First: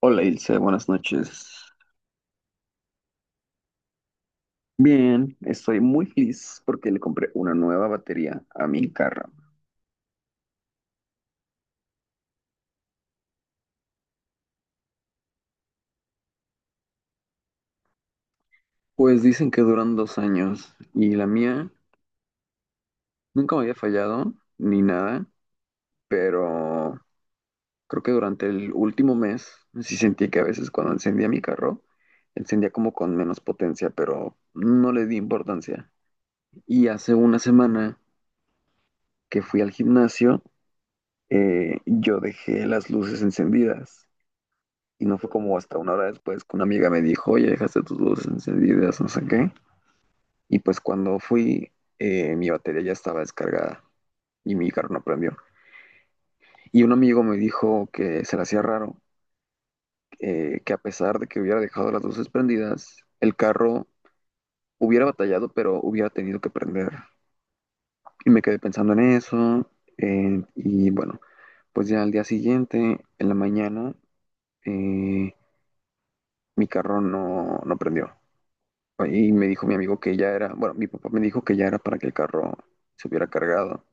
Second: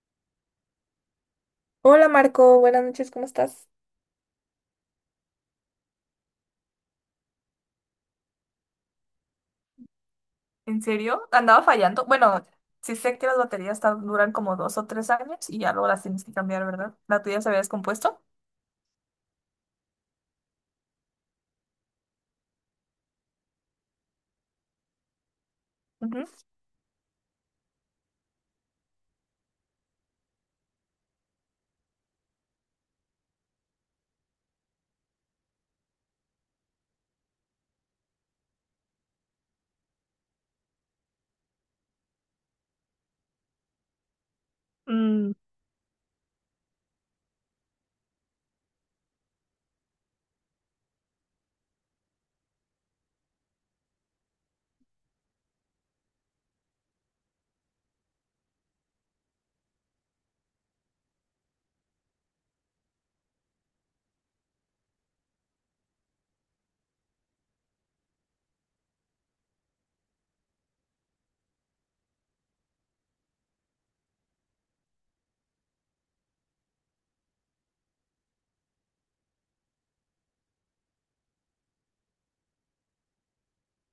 Hola Ilse, buenas noches. Hola Marco, buenas noches, ¿cómo estás? Bien, estoy muy feliz porque le compré una nueva batería a mi carro. ¿En serio? Andaba fallando. Bueno, sí sé que las baterías duran como 2 o 3 años y ya luego las tienes que cambiar, ¿verdad? ¿La tuya se había descompuesto? Pues dicen que duran 2 años y la mía nunca me había fallado ni nada, Ujú. pero creo que durante el último mes sí sentí que a veces cuando encendía mi carro, encendía como con menos potencia, pero no le di importancia. Y hace una semana que fui al gimnasio, yo dejé las luces encendidas. Y no fue Mm, como hasta una hora después que una amiga me dijo, oye, dejaste tus luces encendidas, no sé qué. Y pues cuando fui, mi batería ya estaba descargada y mi carro no prendió. Y un amigo me dijo que se le hacía raro, que a pesar de que hubiera dejado las luces prendidas, el carro hubiera batallado, pero hubiera tenido que prender. Y me quedé pensando en eso. Y bueno, pues ya al día siguiente, en la mañana, eh, mi carro no prendió. Y me dijo mi amigo que ya era, bueno, mi papá me dijo que ya era para que el carro se hubiera cargado.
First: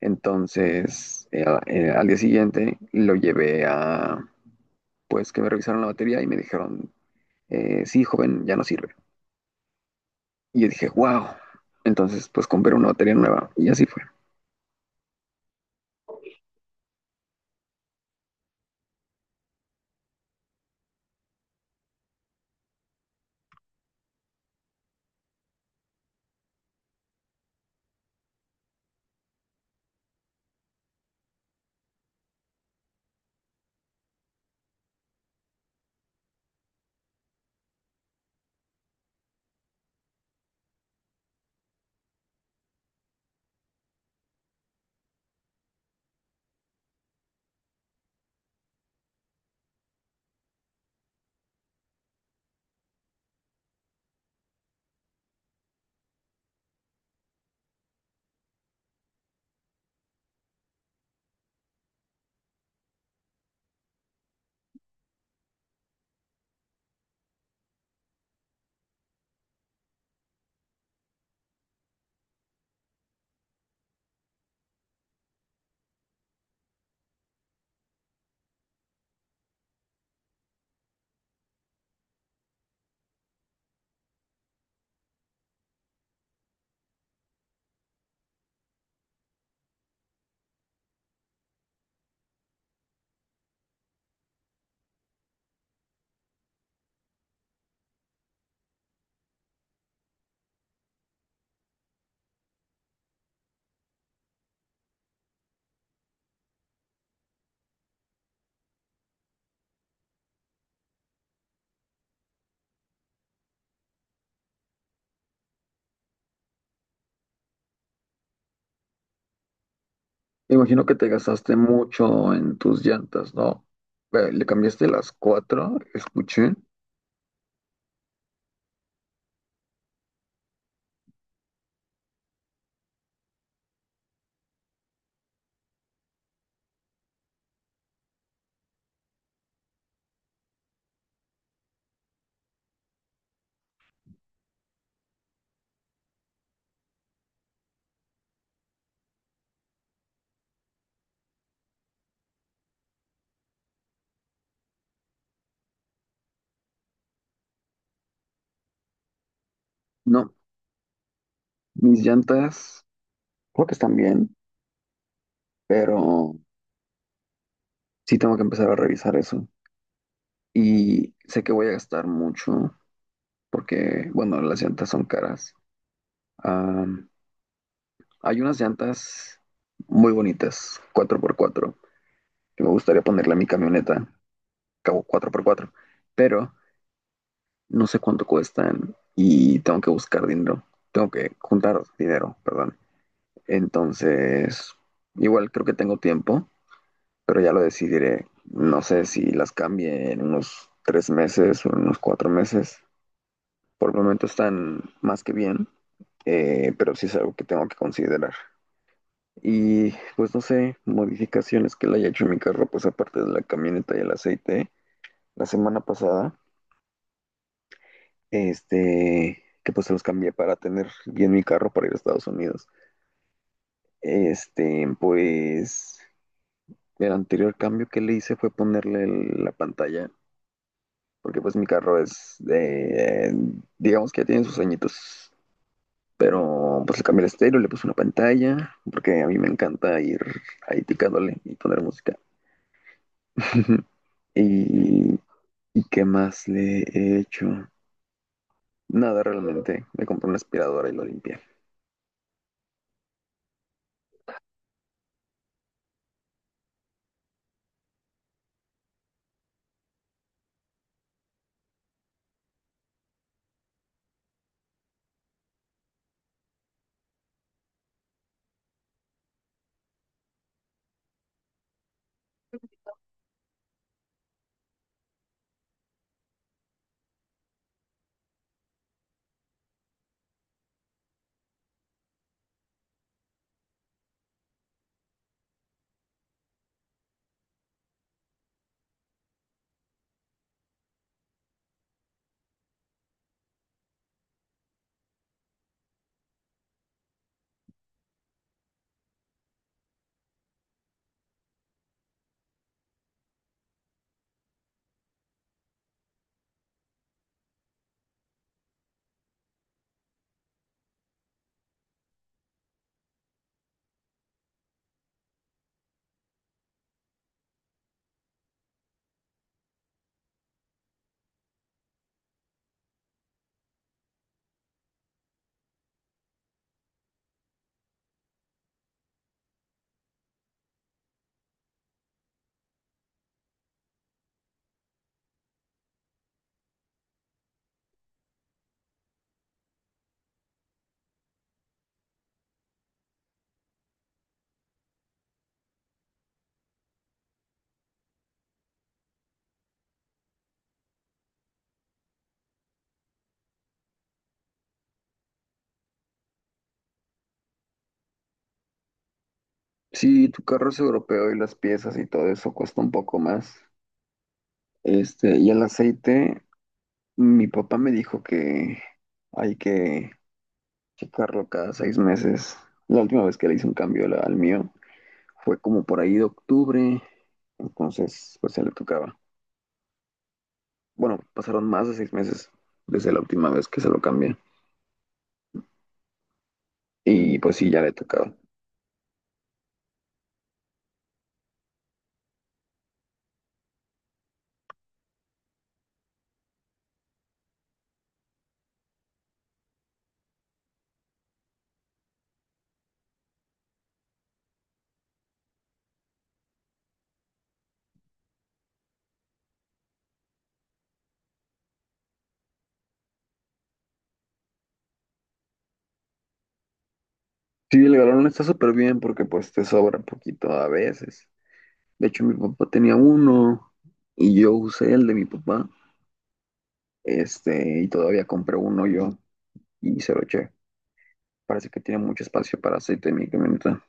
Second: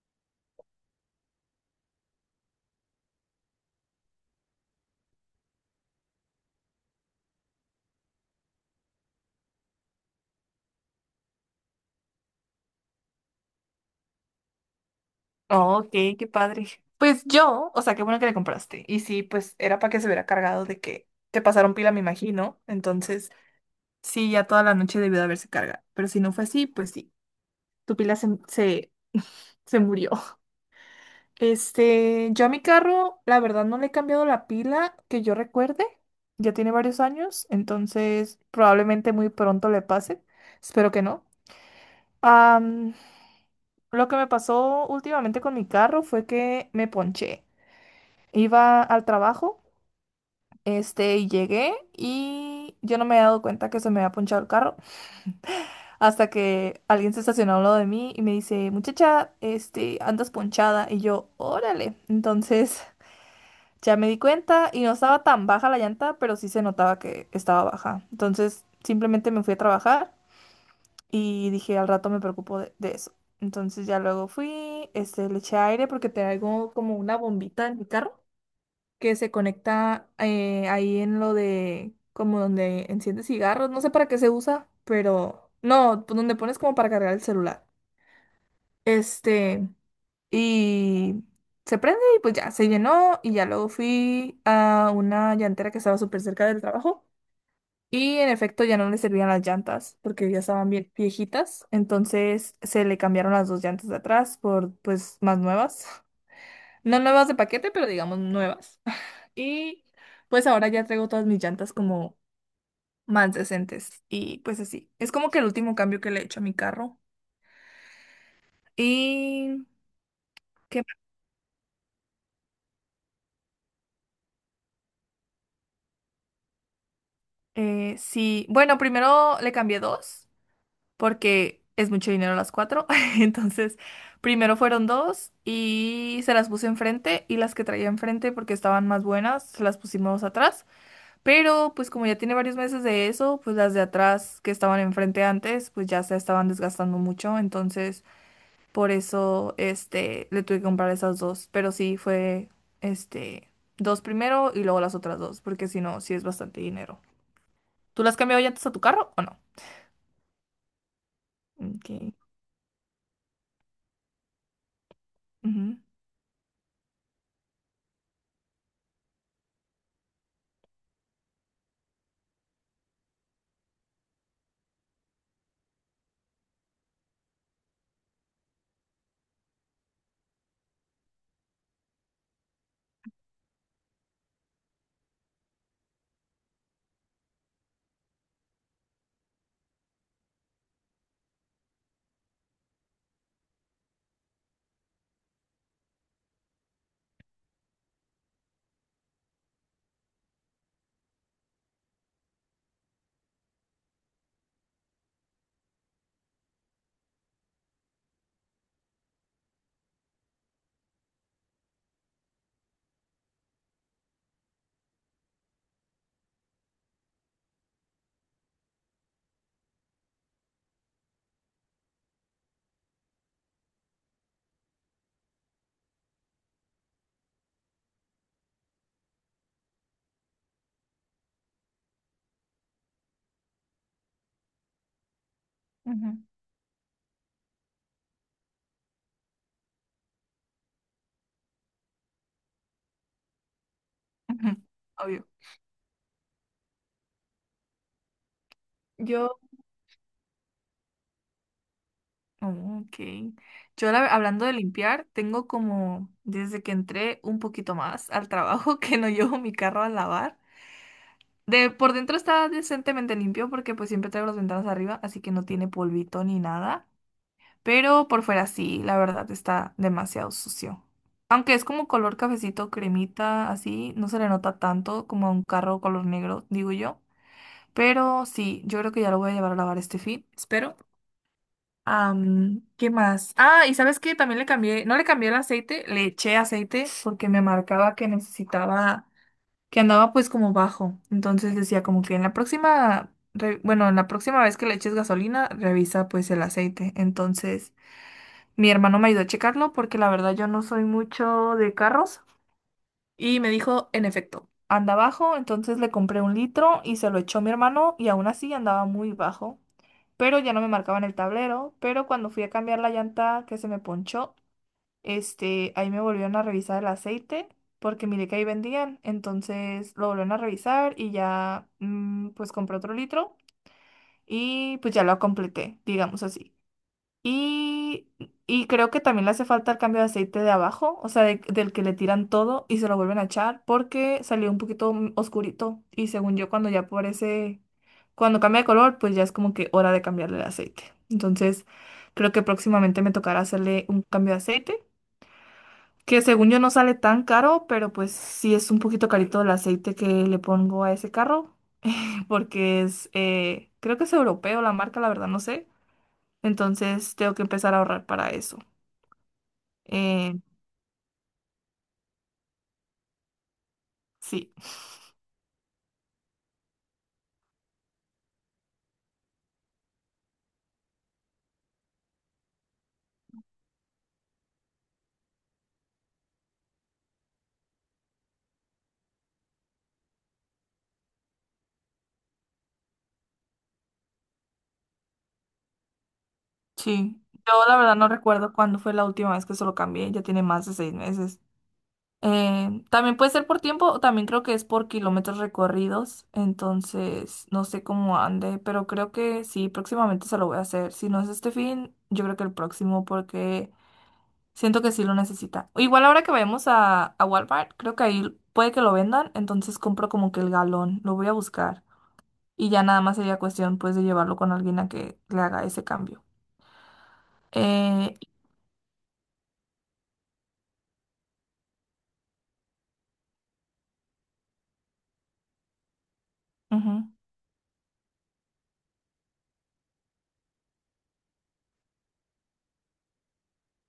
Entonces, al día siguiente lo llevé a, pues, que me revisaron la batería y me dijeron, sí, joven, ya no sirve. Y yo dije, wow. Entonces, pues, compré una batería nueva y así fue. oh, ok, qué padre. Pues yo, o sea, qué bueno que le compraste. Y sí, pues era para que se hubiera cargado de que te pasaron pila, me imagino. Entonces, sí, ya toda la noche debió de haberse cargado. Pero si no fue así, pues sí, tu pila se murió. Este, yo a mi carro, la verdad, no le he cambiado la pila que yo recuerde. Ya tiene varios años, entonces probablemente muy pronto le pase. Espero que no. Am, lo que me pasó últimamente con mi carro fue que me ponché. Iba al trabajo, este, y llegué y yo no me había dado cuenta que se me había ponchado el carro hasta que alguien se estacionó al lado de mí y me dice, muchacha, este, andas ponchada. Y yo, órale. Entonces. Ya me di cuenta y no estaba tan baja la llanta, pero sí se notaba que estaba baja. Entonces simplemente me fui a trabajar y dije al rato me preocupo de eso. Entonces ya luego fui, este, le eché aire porque traigo como una bombita en mi carro que se conecta ahí en lo de como donde enciende cigarros. No sé para qué se usa, pero no, pues donde pones como para cargar el celular. Este. Y se prende y pues ya se llenó y ya luego fui a una llantera que estaba súper cerca del trabajo y en efecto ya no le servían las llantas porque ya estaban bien viejitas, entonces se le cambiaron las dos llantas de atrás por pues más nuevas, no nuevas de paquete, pero digamos nuevas. Y pues ahora ya traigo todas mis llantas como más decentes y pues así. Es como que el último cambio que le he hecho a mi carro. Y. Me ¿Qué imagino más? que te gastaste mucho en tus llantas, ¿no? ¿Le cambiaste las cuatro? Escuché. Sí, bueno, primero le cambié dos, porque es mucho dinero las cuatro. Entonces, primero fueron dos y se las puse enfrente y las que traía enfrente porque estaban más buenas, se las pusimos atrás. Pero pues como ya tiene varios meses de eso, pues las de atrás que estaban enfrente antes, pues ya se estaban desgastando mucho. Entonces, por eso, este, le tuve que comprar esas dos. Pero sí fue, este, dos primero y luego las otras dos, porque si no, sí es bastante dinero. ¿Tú las has cambiado ya antes a tu carro o no? No, Ok. mis llantas creo que están bien, Ujú. pero sí tengo que empezar a revisar eso. Y sé que voy a gastar mucho porque, bueno, las llantas son caras. Am, hay unas llantas muy bonitas, 4x4, que me gustaría ponerle a mi camioneta, cabo 4x4, pero no sé cuánto cuestan y tengo que buscar dinero. Tengo que juntar dinero, perdón. Entonces, igual creo que tengo tiempo, pero ya lo decidiré. No sé si las cambie en unos 3 meses o en unos 4 meses. Por el momento están más que bien, pero sí es algo que tengo que considerar. Y pues no sé, modificaciones que le haya hecho en mi carro, pues aparte de la camioneta y el aceite, la semana pasada, que pues se los cambié para tener bien mi carro para ir a Estados Unidos. Este, pues el anterior cambio que le hice fue ponerle la pantalla, porque pues mi carro es, digamos que ya tiene sus añitos. Ujú. Pero pues le cambié el estéreo, le puse una pantalla, porque a mí me encanta ir ahí picándole y poner música. Ujú, Y, obvio. ¿y qué más le he hecho? Nada, Yo, realmente. Me compré una aspiradora y lo limpié. oh, ok. Yo hablando de limpiar, tengo como desde que entré un poquito más al trabajo que no llevo mi carro a lavar. De por dentro está decentemente limpio porque pues siempre traigo las ventanas arriba, así que no tiene polvito ni nada. Pero por fuera sí, la verdad está demasiado sucio. Aunque es como color cafecito, cremita, así, no se le nota tanto como a un carro color negro, digo yo. Pero sí, yo creo que ya lo voy a llevar a lavar este fin, espero. ¿Qué más? Ah, y sabes que también le cambié, no le cambié el aceite, le eché aceite porque me marcaba que necesitaba, que andaba pues como bajo. Entonces decía como que en la próxima, bueno, en la próxima vez que le eches gasolina, revisa pues el aceite. Entonces mi hermano me ayudó a checarlo porque la verdad yo no soy mucho de carros y me dijo, en efecto, anda bajo. Entonces le compré 1 litro y se lo echó mi hermano y aún así andaba muy bajo pero ya no me marcaban el tablero, pero cuando fui a cambiar la llanta que se me ponchó, este, ahí me volvieron a revisar el aceite porque miré que ahí vendían, entonces lo volvieron a revisar y ya pues compré otro litro y pues ya lo completé, digamos así. Y, y creo que también le hace falta el cambio de aceite de abajo, o sea, del que le tiran todo y se lo vuelven a echar porque salió un poquito oscurito. Y según yo, cuando ya aparece, cuando cambia de color, pues ya es como que hora de cambiarle el aceite. Entonces, creo que próximamente me tocará hacerle un cambio de aceite, que según yo no sale tan caro, pero pues sí es un poquito carito el aceite que le pongo a ese carro, porque es, creo que es europeo la marca, la verdad, no sé. Entonces, tengo que empezar a ahorrar para eso. Sí, Eh, tu carro es europeo y las piezas y todo eso cuesta un poco más. sí, Este, y el aceite, mi papá me dijo que hay que checarlo cada 6 meses. La última vez que le hice un cambio al mío, fue como por ahí de octubre, entonces pues se le tocaba. Bueno, pasaron más de 6 meses desde la última vez que se lo cambié sí. y Yo pues sí, la ya le verdad no tocaba. recuerdo cuándo fue la última vez que se lo cambié, ya tiene más de 6 meses. También puede ser por tiempo, o también creo que es por kilómetros recorridos, entonces no sé cómo ande, pero creo que sí, próximamente se lo voy a hacer. Si no es este fin, yo creo que el próximo, porque siento que sí lo necesita. Igual ahora que vayamos a Walmart, creo que ahí puede que lo vendan, entonces compro como que el galón, lo voy a buscar. Y ya nada más sería cuestión pues de llevarlo con alguien a que le haga ese cambio. Sí, el Eh, galón está súper bien porque pues te sobra poquito a veces. De hecho, mi papá tenía uno y yo usé el de mi papá, Ujú. Y todavía compré uno yo y se lo eché. Parece que tiene mucho espacio para aceite en mi camioneta.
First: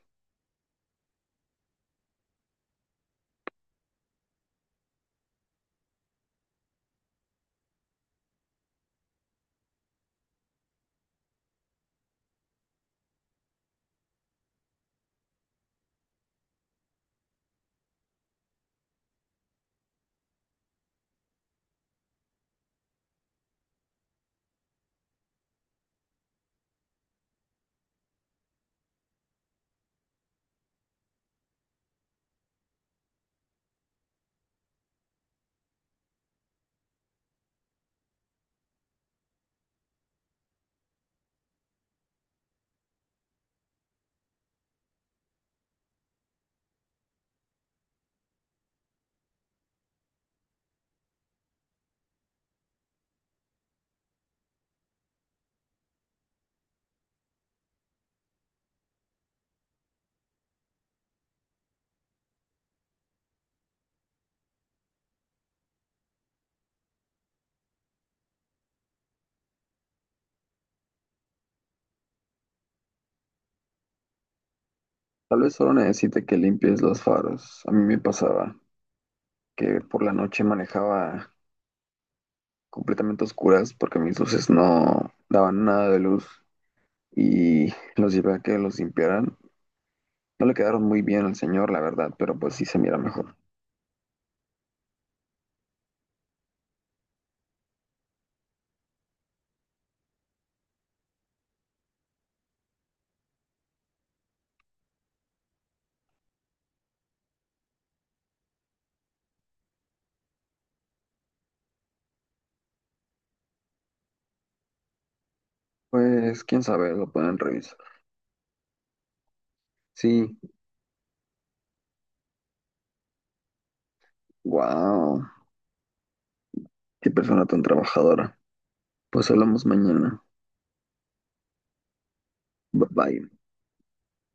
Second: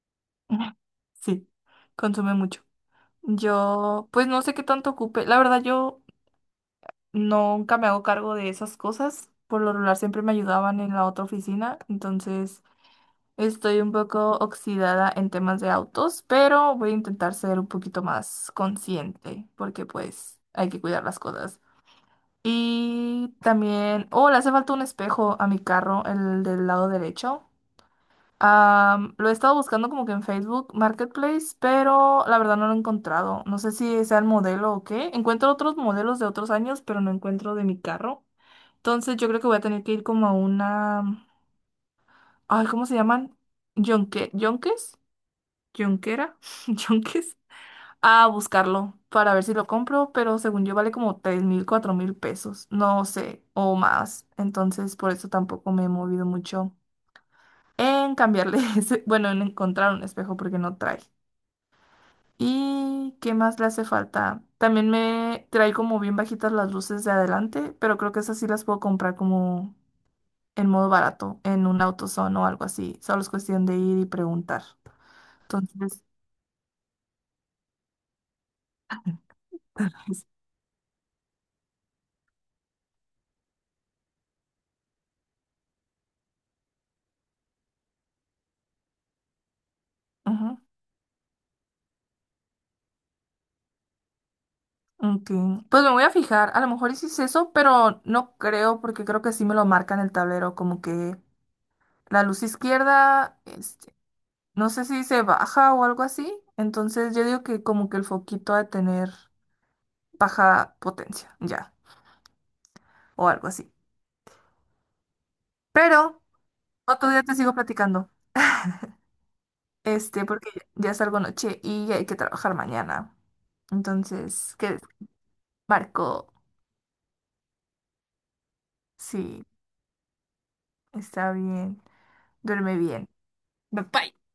Sí, consume mucho. Yo, pues no sé qué tanto ocupe. La verdad, yo nunca me hago cargo de esas cosas. Por lo regular siempre me ayudaban en la otra oficina. Entonces, estoy un poco oxidada en temas de autos, pero voy a intentar ser un poquito más consciente, porque pues hay que cuidar las cosas. Y también, oh, le hace falta un espejo a mi carro, el del lado derecho. Lo he estado buscando como que en Facebook Marketplace, pero la verdad no lo he encontrado. No sé si sea el modelo o qué. Encuentro otros modelos de otros años, pero no encuentro de mi carro. Entonces yo creo que voy a tener que ir como a una. Ay, ¿cómo se llaman? Yonque. ¿Yonques? ¿Yonquera? ¿Yonques? A buscarlo para ver si lo compro, pero según yo vale como 3,000, 4,000 pesos. No sé, o más. Entonces por eso tampoco me he movido mucho en cambiarle ese, bueno, en encontrar un espejo porque no trae. ¿Y qué más le hace falta? También me trae como bien bajitas las luces de adelante, pero creo que esas sí las puedo comprar como en modo barato, en un AutoZone o algo así. Solo es cuestión de ir y preguntar. Tal vez solo Entonces, necesite que limpies los faros. A mí me pasaba que por la es- noche manejaba completamente oscuras porque mis luces no daban nada de luz y los llevé a que los limpiaran. No le ujú, quedaron muy bien al señor, la verdad, pero pues sí se mira mejor. ok. Pues me voy a fijar. A lo mejor hiciste eso, pero no creo porque creo que sí me lo marca en el tablero, como que la luz izquierda, este, no sé si se baja o algo así. Entonces yo digo que como que el foquito ha de tener baja potencia, ya, o algo así. Pero Pues quién sabe, otro lo día te pueden sigo revisar. platicando, este, Sí, porque ya salgo noche y hay que trabajar mañana. Entonces, que wow, Marco, qué persona tan trabajadora. Pues sí, hablamos mañana. está bien, duerme Bye bien. bye. Bye. Bye.